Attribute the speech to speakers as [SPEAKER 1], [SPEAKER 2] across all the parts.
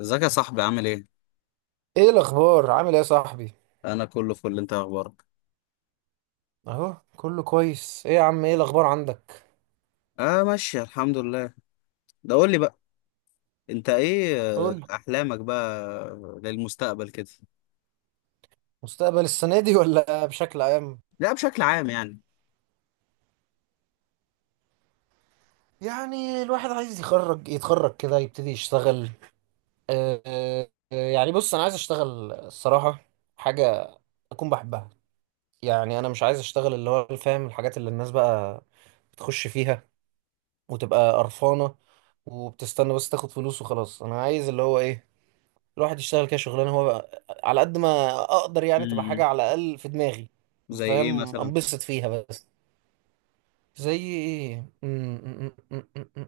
[SPEAKER 1] ازيك يا صاحبي، عامل ايه؟
[SPEAKER 2] ايه الاخبار عامل ايه يا صاحبي؟
[SPEAKER 1] انا كله فل. انت إيه اخبارك؟
[SPEAKER 2] اهو كله كويس، ايه يا عم ايه الاخبار عندك؟
[SPEAKER 1] اه، ماشي الحمد لله. ده قول لي بقى، انت ايه
[SPEAKER 2] قول.
[SPEAKER 1] احلامك بقى للمستقبل كده؟
[SPEAKER 2] مستقبل السنه دي ولا بشكل عام؟
[SPEAKER 1] لا، بشكل عام يعني.
[SPEAKER 2] يعني الواحد عايز يخرج يتخرج كده يبتدي يشتغل. يعني بص انا عايز اشتغل الصراحه حاجه اكون بحبها. يعني انا مش عايز اشتغل اللي هو فاهم، الحاجات اللي الناس بقى بتخش فيها وتبقى قرفانه وبتستنى بس تاخد فلوس وخلاص. انا عايز اللي هو ايه، الواحد يشتغل كده شغلانه هو بقى على قد ما اقدر، يعني تبقى
[SPEAKER 1] امم.
[SPEAKER 2] حاجه على الاقل في دماغي
[SPEAKER 1] زي ايه
[SPEAKER 2] فاهم،
[SPEAKER 1] مثلا؟
[SPEAKER 2] انبسط فيها بس. زي ايه؟ م- م- م- م- م- م.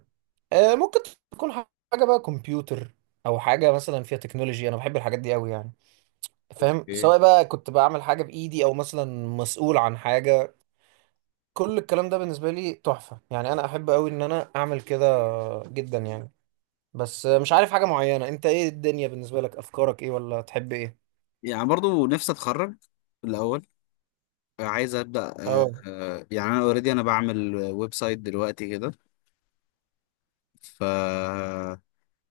[SPEAKER 2] ممكن تكون حاجه بقى كمبيوتر او حاجه مثلا فيها تكنولوجي. انا بحب الحاجات دي قوي يعني، فاهم،
[SPEAKER 1] ايه؟
[SPEAKER 2] سواء بقى كنت بعمل حاجه بايدي او مثلا مسؤول عن حاجه. كل الكلام ده بالنسبه لي تحفه، يعني انا احب قوي ان انا اعمل كده جدا يعني. بس مش عارف حاجه معينه. انت ايه الدنيا بالنسبه لك؟ افكارك ايه ولا تحب ايه؟
[SPEAKER 1] يعني برضو نفسي اتخرج الاول. عايز ابدا.
[SPEAKER 2] اه،
[SPEAKER 1] يعني انا اوريدي انا بعمل ويب سايت دلوقتي كده. ف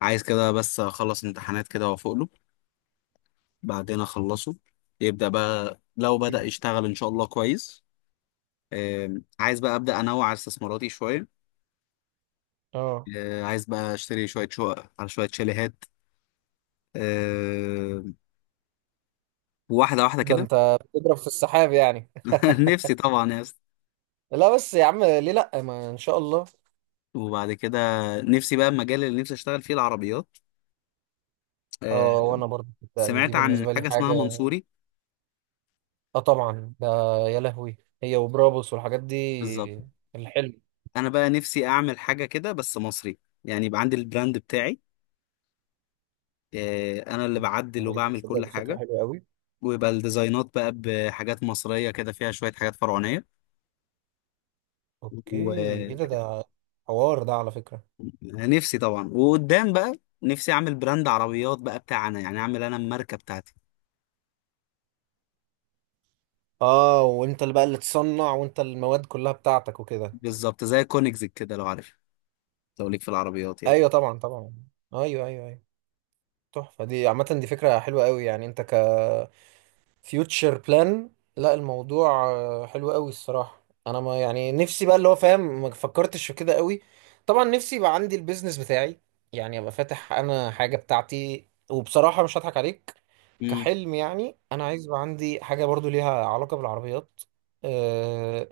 [SPEAKER 1] عايز كده بس اخلص امتحانات كده وافوق له. بعدين اخلصه. يبدا بقى لو بدا يشتغل ان شاء الله كويس. آه، عايز بقى ابدا انوع على استثماراتي شويه.
[SPEAKER 2] اه.
[SPEAKER 1] عايز بقى اشتري شويه شقق على شويه شاليهات. آه، واحده واحده
[SPEAKER 2] ده
[SPEAKER 1] كده.
[SPEAKER 2] انت بتضرب في السحاب يعني.
[SPEAKER 1] نفسي طبعا يا اسطى.
[SPEAKER 2] لا بس يا عم ليه لا، ما ان شاء الله.
[SPEAKER 1] وبعد كده، نفسي بقى المجال اللي نفسي اشتغل فيه العربيات. آه،
[SPEAKER 2] اه وانا برضه، يعني دي
[SPEAKER 1] سمعت عن
[SPEAKER 2] بالنسبه لي
[SPEAKER 1] حاجه
[SPEAKER 2] حاجه.
[SPEAKER 1] اسمها منصوري.
[SPEAKER 2] اه طبعا ده، يا لهوي هي وبرابوس والحاجات دي،
[SPEAKER 1] بالظبط.
[SPEAKER 2] الحلم.
[SPEAKER 1] انا بقى نفسي اعمل حاجه كده بس مصري، يعني يبقى عندي البراند بتاعي. انا اللي بعدل
[SPEAKER 2] انت
[SPEAKER 1] وبعمل
[SPEAKER 2] تصدق
[SPEAKER 1] كل
[SPEAKER 2] دي فكرة
[SPEAKER 1] حاجه،
[SPEAKER 2] حلوة قوي.
[SPEAKER 1] ويبقى الديزاينات بقى بحاجات مصريه كده فيها شويه حاجات
[SPEAKER 2] اوكي. ايه
[SPEAKER 1] فرعونيه.
[SPEAKER 2] ده، حوار ده على فكره.
[SPEAKER 1] نفسي طبعا، وقدام بقى نفسي اعمل براند عربيات بقى بتاعنا، يعني اعمل انا الماركه بتاعتي.
[SPEAKER 2] اه، وانت اللي بقى اللي تصنع وانت المواد كلها بتاعتك وكده.
[SPEAKER 1] بالظبط زي كونيكزك كده لو عارف، لو ليك في العربيات يعني.
[SPEAKER 2] ايوه طبعا، طبعا. ايوه، ايوه، ايوه. تحفه دي، عامه دي فكره حلوه قوي يعني، انت فيوتشر بلان. لا الموضوع حلو قوي الصراحة. انا ما يعني نفسي بقى، اللي هو فاهم، ما فكرتش في كده قوي. طبعا نفسي يبقى عندي البيزنس بتاعي، يعني ابقى فاتح انا حاجة بتاعتي. وبصراحة مش هضحك عليك،
[SPEAKER 1] امم.
[SPEAKER 2] كحلم يعني انا عايز يبقى عندي حاجة برضو ليها علاقة بالعربيات. أه،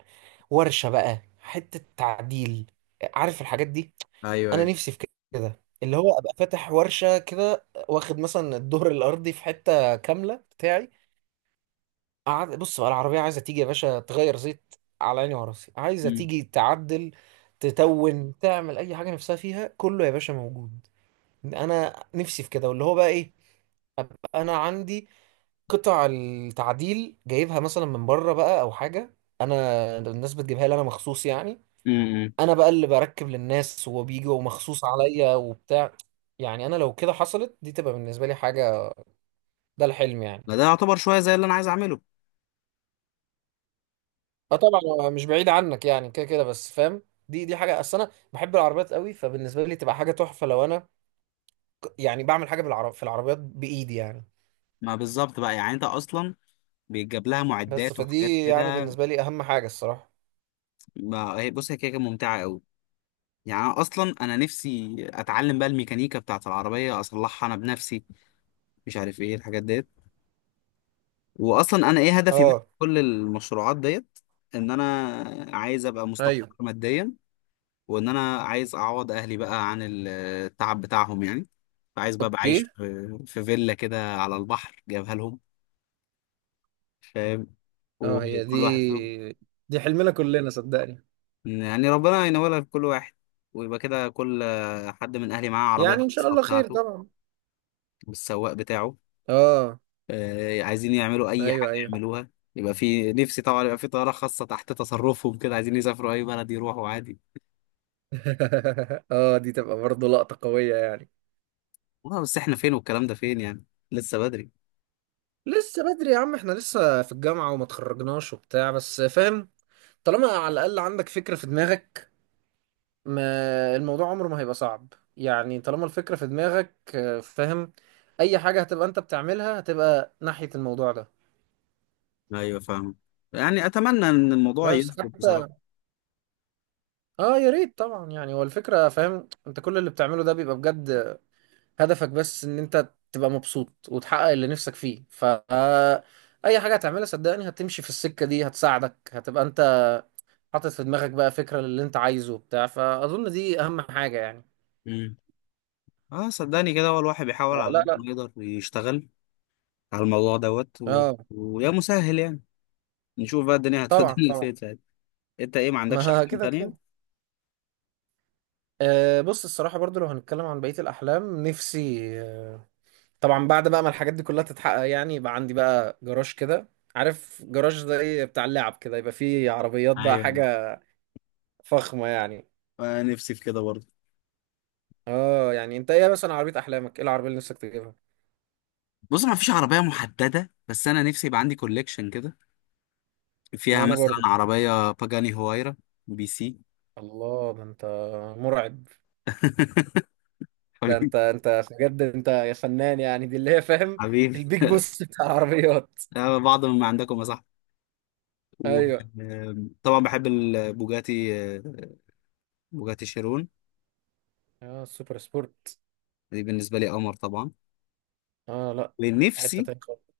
[SPEAKER 2] ورشة بقى، حتة تعديل، عارف الحاجات دي.
[SPEAKER 1] ايوه
[SPEAKER 2] انا
[SPEAKER 1] ايوه.
[SPEAKER 2] نفسي في كده، اللي هو ابقى فاتح ورشة كده واخد مثلا الدور الارضي في حتة كاملة بتاعي. قعد بص بقى، العربية عايزة تيجي يا باشا تغير زيت، على عيني وراسي. عايزة
[SPEAKER 1] امم.
[SPEAKER 2] تيجي تعدل، تتون تعمل أي حاجة نفسها فيها، كله يا باشا موجود. أنا نفسي في كده، واللي هو بقى إيه، أبقى أنا عندي قطع التعديل جايبها مثلا من بره بقى أو حاجة. أنا الناس بتجيبها لي أنا مخصوص يعني.
[SPEAKER 1] امم.
[SPEAKER 2] أنا بقى اللي بركب للناس وبيجوا مخصوص عليا وبتاع. يعني أنا لو كده حصلت دي تبقى بالنسبة لي حاجة، ده الحلم يعني.
[SPEAKER 1] ما ده يعتبر شويه زي اللي انا عايز اعمله.
[SPEAKER 2] اه طبعا، هو مش بعيد عنك يعني كده كده بس فاهم. دي حاجه، اصل انا بحب العربيات قوي، فبالنسبه لي تبقى حاجه تحفه لو انا يعني بعمل حاجه بالعرب في العربيات بايدي يعني.
[SPEAKER 1] ما بالظبط بقى، يعني انت اصلا بيتجاب لها
[SPEAKER 2] بس
[SPEAKER 1] معدات وحاجات
[SPEAKER 2] فدي يعني
[SPEAKER 1] كده.
[SPEAKER 2] بالنسبه لي اهم حاجه الصراحه.
[SPEAKER 1] ما هي بص، هي كده كده ممتعه قوي. يعني أنا اصلا انا نفسي اتعلم بقى الميكانيكا بتاعت العربيه اصلحها انا بنفسي، مش عارف ايه الحاجات دي. واصلا انا ايه هدفي بقى في
[SPEAKER 2] اه.
[SPEAKER 1] كل المشروعات ديت؟ ان انا عايز ابقى مستقر
[SPEAKER 2] ايوه.
[SPEAKER 1] ماديا، وان انا عايز اعوض اهلي بقى عن التعب بتاعهم يعني. فعايز بقى ابقى عايش
[SPEAKER 2] اوكي.
[SPEAKER 1] في فيلا كده على البحر جايبها لهم، فاهم،
[SPEAKER 2] اه، هي دي،
[SPEAKER 1] وكل واحد فيهم،
[SPEAKER 2] دي حلمنا كلنا صدقني.
[SPEAKER 1] يعني ربنا ينولها لكل واحد. ويبقى كده كل حد من اهلي معاه عربيه
[SPEAKER 2] يعني ان شاء
[SPEAKER 1] الخاصه
[SPEAKER 2] الله خير
[SPEAKER 1] بتاعته،
[SPEAKER 2] طبعا.
[SPEAKER 1] بالسواق بتاعه.
[SPEAKER 2] اه.
[SPEAKER 1] عايزين يعملوا اي حاجه
[SPEAKER 2] ايوه، ايوه.
[SPEAKER 1] يعملوها. يبقى في نفسي طبعا يبقى في طياره خاصه تحت تصرفهم كده، عايزين يسافروا اي بلد يروحوا عادي.
[SPEAKER 2] اه دي تبقى برضه لقطة قوية يعني.
[SPEAKER 1] والله، بس احنا فين والكلام ده فين يعني؟ لسه بدري.
[SPEAKER 2] لسه بدري يا عم، احنا لسه في الجامعة وما تخرجناش وبتاع بس فاهم. طالما على الاقل عندك فكرة في دماغك، ما الموضوع عمره ما هيبقى صعب يعني. طالما الفكرة في دماغك، فاهم، أي حاجة هتبقى أنت بتعملها هتبقى ناحية الموضوع ده.
[SPEAKER 1] ايوه فاهم، يعني اتمنى ان الموضوع
[SPEAKER 2] بس
[SPEAKER 1] يظبط بصراحه.
[SPEAKER 2] حتى، اه يا ريت طبعا يعني. هو الفكرة، فاهم، انت كل اللي بتعمله ده بيبقى بجد هدفك بس ان انت تبقى مبسوط وتحقق اللي نفسك فيه. ف آه، اي حاجة هتعملها صدقني هتمشي في السكة دي، هتساعدك هتبقى انت حاطط في دماغك بقى فكرة للي انت عايزه بتاع فأظن دي أهم حاجة يعني.
[SPEAKER 1] امم. اه، صدقني كده هو الواحد بيحاول على
[SPEAKER 2] لا،
[SPEAKER 1] قد
[SPEAKER 2] لا.
[SPEAKER 1] ما يقدر يشتغل على الموضوع دوت و.
[SPEAKER 2] اه
[SPEAKER 1] ويا مسهل يعني، نشوف بقى الدنيا
[SPEAKER 2] طبعا،
[SPEAKER 1] هتودينا لفين
[SPEAKER 2] طبعا.
[SPEAKER 1] يعني. انت ايه، ما عندكش
[SPEAKER 2] ما
[SPEAKER 1] احلام
[SPEAKER 2] كده
[SPEAKER 1] تانية؟
[SPEAKER 2] كده. أه بص الصراحة برضو لو هنتكلم عن بقية الأحلام، نفسي طبعا بعد بقى ما الحاجات دي كلها تتحقق، يعني يبقى عندي بقى جراج كده. عارف جراج زي بتاع اللعب كده يبقى فيه عربيات بقى
[SPEAKER 1] ايوه.
[SPEAKER 2] حاجة فخمة يعني.
[SPEAKER 1] آه، نفسي في كده برضه.
[SPEAKER 2] اه يعني انت ايه مثلا عربية أحلامك؟ ايه العربية اللي نفسك تجيبها؟
[SPEAKER 1] بص، ما فيش عربيه محدده، بس انا نفسي يبقى عندي كوليكشن كده
[SPEAKER 2] ما
[SPEAKER 1] فيها
[SPEAKER 2] انا
[SPEAKER 1] مثلا
[SPEAKER 2] برضو.
[SPEAKER 1] عربية باجاني هوايرا، بي سي.
[SPEAKER 2] الله، ده انت مرعب. ده
[SPEAKER 1] حبيبي.
[SPEAKER 2] انت، انت بجد انت يا فنان يعني دي اللي هي فاهم،
[SPEAKER 1] حبيبي.
[SPEAKER 2] البيج بوس بتاع العربيات.
[SPEAKER 1] بعض من عندكم يا صاحبي.
[SPEAKER 2] ايوه.
[SPEAKER 1] وطبعا بحب البوجاتي، بوجاتي شيرون.
[SPEAKER 2] اه السوبر سبورت.
[SPEAKER 1] دي بالنسبة لي قمر طبعا.
[SPEAKER 2] اه لا في حتة
[SPEAKER 1] ونفسي
[SPEAKER 2] تانية خالص.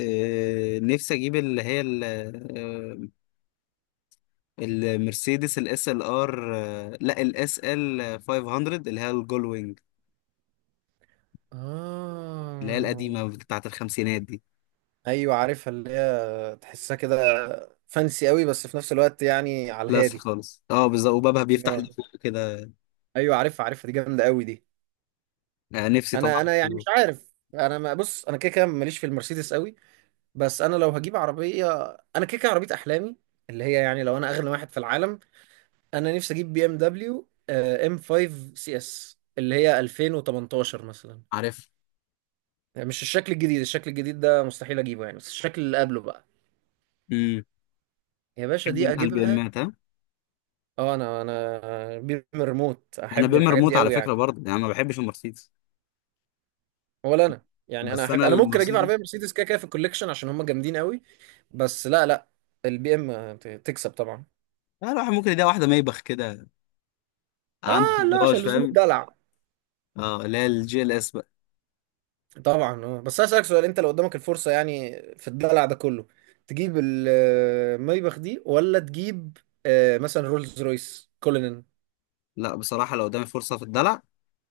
[SPEAKER 1] آه، نفسي اجيب اللي هي آه، المرسيدس الاس ال ار، لا الاس ال 500 اللي هي الجولوينج، اللي هي
[SPEAKER 2] اه
[SPEAKER 1] القديمة بتاعت الخمسينات دي.
[SPEAKER 2] ايوه عارفها، اللي هي تحسها كده فانسي قوي بس في نفس الوقت يعني على
[SPEAKER 1] كلاس
[SPEAKER 2] الهادي.
[SPEAKER 1] خالص، اه بالظبط، وبابها بيفتح
[SPEAKER 2] آه.
[SPEAKER 1] لفوق كده.
[SPEAKER 2] ايوه عارفها، عارفها، دي جامده قوي دي.
[SPEAKER 1] نفسي
[SPEAKER 2] انا
[SPEAKER 1] طبعا.
[SPEAKER 2] انا يعني مش عارف. انا ما، بص انا كده كده ماليش في المرسيدس قوي. بس انا لو هجيب عربيه، انا كده كده عربيه احلامي اللي هي يعني، لو انا اغنى واحد في العالم، انا نفسي اجيب بي ام دبليو ام 5 سي اس اللي هي 2018 مثلا.
[SPEAKER 1] عارف.
[SPEAKER 2] يعني مش الشكل الجديد، الشكل الجديد ده مستحيل اجيبه يعني، بس الشكل اللي قبله بقى يا باشا
[SPEAKER 1] بحب
[SPEAKER 2] دي
[SPEAKER 1] انت البي
[SPEAKER 2] اجيبها.
[SPEAKER 1] امات، ها؟
[SPEAKER 2] اه انا بير من الريموت،
[SPEAKER 1] انا
[SPEAKER 2] احب
[SPEAKER 1] بي ام، إيه
[SPEAKER 2] الحاجات
[SPEAKER 1] ريموت
[SPEAKER 2] دي
[SPEAKER 1] على
[SPEAKER 2] قوي
[SPEAKER 1] فكره
[SPEAKER 2] يعني.
[SPEAKER 1] برضه، يعني ما بحبش المرسيدس.
[SPEAKER 2] ولا انا يعني، انا
[SPEAKER 1] بس
[SPEAKER 2] احب،
[SPEAKER 1] انا
[SPEAKER 2] انا ممكن اجيب
[SPEAKER 1] المرسيدس،
[SPEAKER 2] عربيه مرسيدس كده كده في الكوليكشن عشان هم جامدين قوي. بس لا، لا. البي ام تكسب طبعا.
[SPEAKER 1] لا الواحد ممكن يلاقي واحده ميبخ كده عنده في
[SPEAKER 2] اه لا
[SPEAKER 1] الجراج،
[SPEAKER 2] عشان لزوم
[SPEAKER 1] فاهم.
[SPEAKER 2] الدلع.
[SPEAKER 1] اه، اللي هي الجي ال اس بقى.
[SPEAKER 2] طبعا. اه بس هسألك سؤال، انت لو قدامك الفرصه يعني في الدلع ده كله، تجيب المايباخ دي ولا تجيب آه مثلا رولز رويس كولينن؟
[SPEAKER 1] لا بصراحه، لو قدامي فرصه في الدلع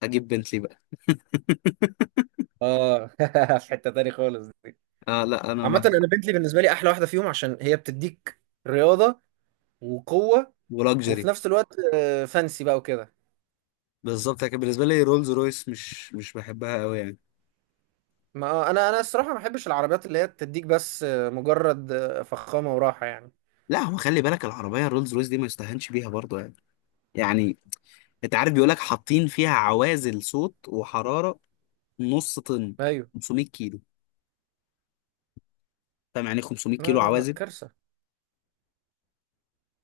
[SPEAKER 1] اجيب بنتلي بقى.
[SPEAKER 2] اه في حته تاني خالص دي.
[SPEAKER 1] اه لا، انا
[SPEAKER 2] عامه
[SPEAKER 1] ما.
[SPEAKER 2] انا بنتلي بالنسبه لي احلى واحده فيهم، عشان هي بتديك رياضه وقوه وفي
[SPEAKER 1] ولاكجري.
[SPEAKER 2] نفس الوقت فانسي بقى وكده.
[SPEAKER 1] بالظبط، لكن بالنسبه لي رولز رويس مش بحبها قوي يعني.
[SPEAKER 2] ما انا الصراحه ما بحبش العربيات اللي هي تديك بس مجرد فخامه وراحه يعني.
[SPEAKER 1] لا، هو خلي بالك العربيه الرولز رويس دي ما يستهانش بيها برضه يعني. يعني. انت عارف، بيقول لك حاطين فيها عوازل صوت وحراره، نص طن،
[SPEAKER 2] ايوه.
[SPEAKER 1] 500 كيلو. فاهم يعني إيه 500
[SPEAKER 2] لا
[SPEAKER 1] كيلو
[SPEAKER 2] لا لا
[SPEAKER 1] عوازل؟
[SPEAKER 2] كارثه.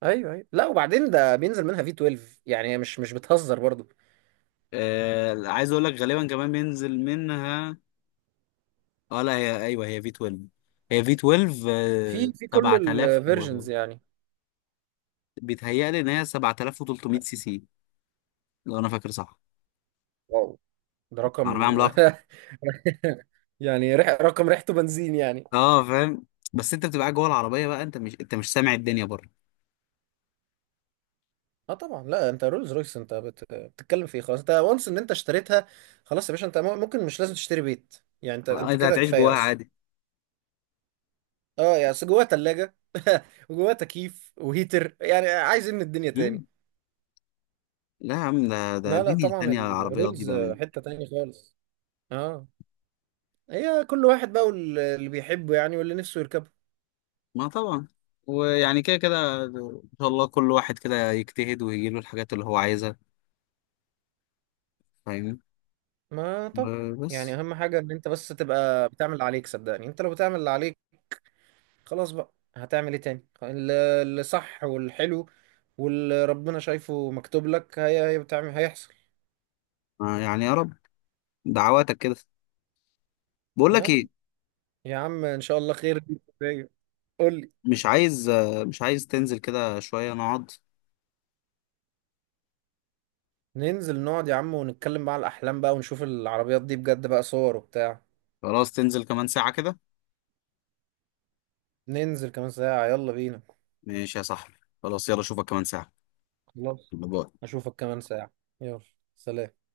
[SPEAKER 2] ايوه ايوه، لا وبعدين ده بينزل منها في 12، يعني هي مش مش بتهزر برضو.
[SPEAKER 1] عايز اقول لك غالبا كمان بينزل منها. اه، لا هي ايوه، هي في 12، هي في 12
[SPEAKER 2] في كل
[SPEAKER 1] 7000 و.
[SPEAKER 2] الفيرجنز يعني.
[SPEAKER 1] بيتهيألي ان هي 7300 سي سي، لو انا فاكر صح.
[SPEAKER 2] واو، ده رقم
[SPEAKER 1] عربيه عملاقه.
[SPEAKER 2] يعني، رح... رقم ريحته بنزين يعني.
[SPEAKER 1] اه، فاهم. بس انت بتبقى قاعد جوه العربيه بقى، انت مش سامع الدنيا بره.
[SPEAKER 2] اه طبعا. لا انت رولز رويس انت بت... بتتكلم في ايه، خلاص انت وانس ان انت اشتريتها. خلاص يا باشا، انت ممكن مش لازم تشتري بيت يعني، انت انت
[SPEAKER 1] انت
[SPEAKER 2] كده
[SPEAKER 1] هتعيش
[SPEAKER 2] كفايه
[SPEAKER 1] جواها
[SPEAKER 2] اصلا.
[SPEAKER 1] عادي.
[SPEAKER 2] اه يعني أصل جواها تلاجة وجواها تكييف وهيتر، يعني عايز من الدنيا تاني؟
[SPEAKER 1] مم. لا يا عم، ده
[SPEAKER 2] لا لا
[SPEAKER 1] دنيا
[SPEAKER 2] طبعا،
[SPEAKER 1] تانية، العربيات دي
[SPEAKER 2] الرولز
[SPEAKER 1] بأمان.
[SPEAKER 2] حتة تانية خالص. اه، هي كل واحد بقى واللي بيحبه يعني واللي نفسه يركبه.
[SPEAKER 1] ما طبعا. ويعني كده كده إن شاء الله كل واحد كده يجتهد ويجيله الحاجات اللي هو عايزها، فاهمني،
[SPEAKER 2] ما طبعا. يعني
[SPEAKER 1] وبس.
[SPEAKER 2] اهم حاجة ان انت بس تبقى بتعمل اللي عليك، صدقني انت لو بتعمل اللي عليك خلاص، بقى هتعمل ايه تاني، اللي صح والحلو واللي ربنا شايفه مكتوب لك، هي هي بتعمل، هيحصل.
[SPEAKER 1] يعني يا رب، دعواتك كده. بقول لك
[SPEAKER 2] آه.
[SPEAKER 1] ايه؟
[SPEAKER 2] يا عم ان شاء الله خير. قول لي.
[SPEAKER 1] مش عايز تنزل كده شوية نقعد؟
[SPEAKER 2] ننزل نقعد يا عم ونتكلم بقى على الأحلام بقى ونشوف العربيات دي بجد بقى صور وبتاع.
[SPEAKER 1] خلاص، تنزل كمان ساعة كده؟
[SPEAKER 2] ننزل كمان ساعة، يلا بينا.
[SPEAKER 1] ماشي يا صاحبي. خلاص، يلا اشوفك كمان ساعة.
[SPEAKER 2] خلاص،
[SPEAKER 1] باي
[SPEAKER 2] أشوفك كمان ساعة. يلا. سلام.